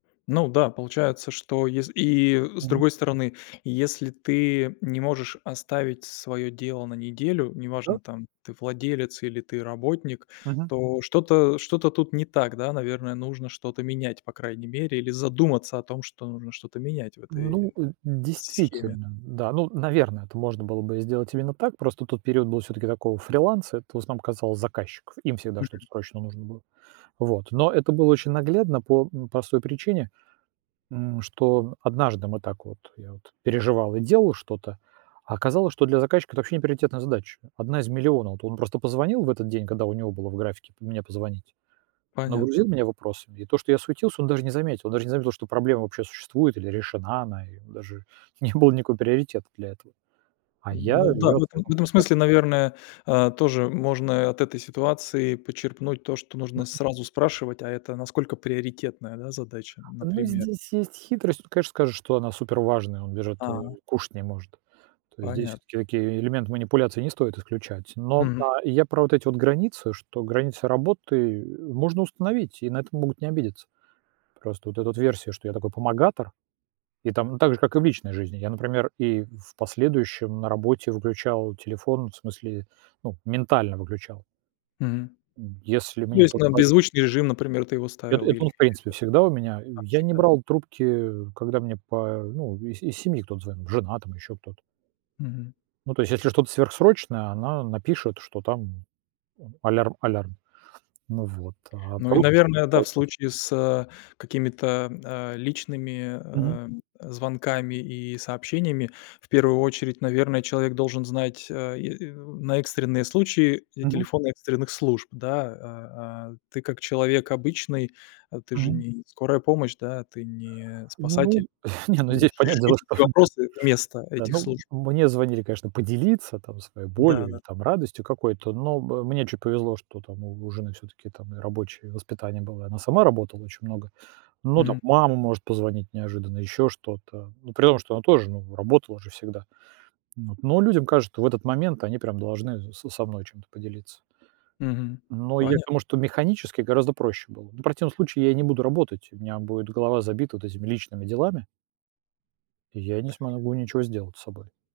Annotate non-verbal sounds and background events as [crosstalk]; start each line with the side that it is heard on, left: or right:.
left: Ну да, получается, что ес и с
right: Мгм.
left: другой стороны, если ты не можешь оставить своё дело на неделю,
right: Да.
left: неважно там ты владелец или ты работник,
right: Мгм.
left: то что-то, э, что-то тут не так, да, наверное, нужно что-то менять по крайней мере или задуматься о том, что нужно что-то менять в
right: Ну,
left: этой
right: э,
left: с схеме.
right: действительно, да, ну, наверное, это можно было бы сделать именно так, просто тот период был всё-таки такого фриланса, это в основном казалось заказчиков, им всегда что-то
left: Мгм.
right: срочно нужно было. Вот, но это было очень наглядно по, м, простой причине, м, что однажды мы так вот я вот переживал и делал что-то, а оказалось, что для заказчика это вообще не приоритетная задача, 1 из 1 000 000. Вот он просто позвонил в этот день, когда у него было в графике п мне позвонить,
left: Понятно.
right: нагрузил меня вопросами, и то, что я суетился, он даже не заметил, он даже не заметил, что проблема вообще существует или решена она, и даже не было никакого приоритета для этого, а я
left: Ну да,
right: ее
left: в этом
right: оценил.
left: в этом смысле,
right: [unintelligible]
left: наверное, а, тоже можно и от этой ситуации подчерпнуть то, что нужно
right: Мгм.
left: сразу спрашивать, а это насколько приоритетная, да, задача,
right: Ну
left: например.
right: здесь есть хитрость, тут конечно, скажешь, что она супер важная, он даже вот
left: А.
right: кушать не может, то есть здесь
left: Понятно.
right: всё-таки такие элементы манипуляции не стоит исключать, но,
left: Мгм.
right: а, я про вот эти вот границы, что границы работы, э, можно установить и на это могут не обидеться. Просто вот эта версия, что я такой помогатор, и там ну также, как и в личной жизни, я, например, и в последующем на работе выключал телефон, в смысле, ну, ментально выключал
left: Мгм.
right: м, если
left: Ну то
right: мне
left: есть
right: кто-то
left: на
right: звонил.
left: беззвучный режим, например, ты его
right: Это
left: ставил
right: это
left: или
right: он
left: это
right: в принципе всегда у меня, и
left: как
right: я не
left: всегда.
right: брал трубки когда мне па ну, из из семьи кто-то звонил жена, там ещё кто-то
left: Мгм.
right: ну, то есть, если что-то сверхсрочное, она напишет, что там, м, алярм, алярм. Ну вот, а
left: Ну и,
right: просто так
left: наверное, да, в
right: болтать.
left: случае с, э, какими-то, а, личными,
right: Мгм.
left: а, звонками и сообщениями, в первую очередь, наверное, человек должен знать, э, и на экстренные случаи, э,
right: Мгм.
left: телефон экстренных служб, да, а, а. Ты как человек обычный, а ты же не
right: Мгм.
left: не скорая помощь, да, ты не спасатель.
right: Ну,
left: Ты
right: [chuckles] не ну
left: не
right: здесь
left: можешь
right: понятное
left: решить
right: дело,
left: эти
right: что.
left: вопросы вместо
right: Да,
left: этих
right: ну,
left: служб.
right: м, мне звонили, конечно, поделиться там своей
left: Да
right: болью или
left: да.
right: там радостью какой-то, но м мне чуть повезло, что там у у жены всё-таки там и рабочее воспитание было, она сама работала очень много. Но там
left: Мгм.
right: мама может позвонить неожиданно, ещё что-то, ну при том, что она тоже ну работала же всегда. Вот. Но людям кажется, что в этот момент они должны с со мной чем-то поделиться.
left: Мгм,
right: Но я к
left: поня
right: тому что механически гораздо проще было, но в противном случае я и не буду работать, у меня будет голова забита вот этими личными делами и я не смогу ничего сделать с собой.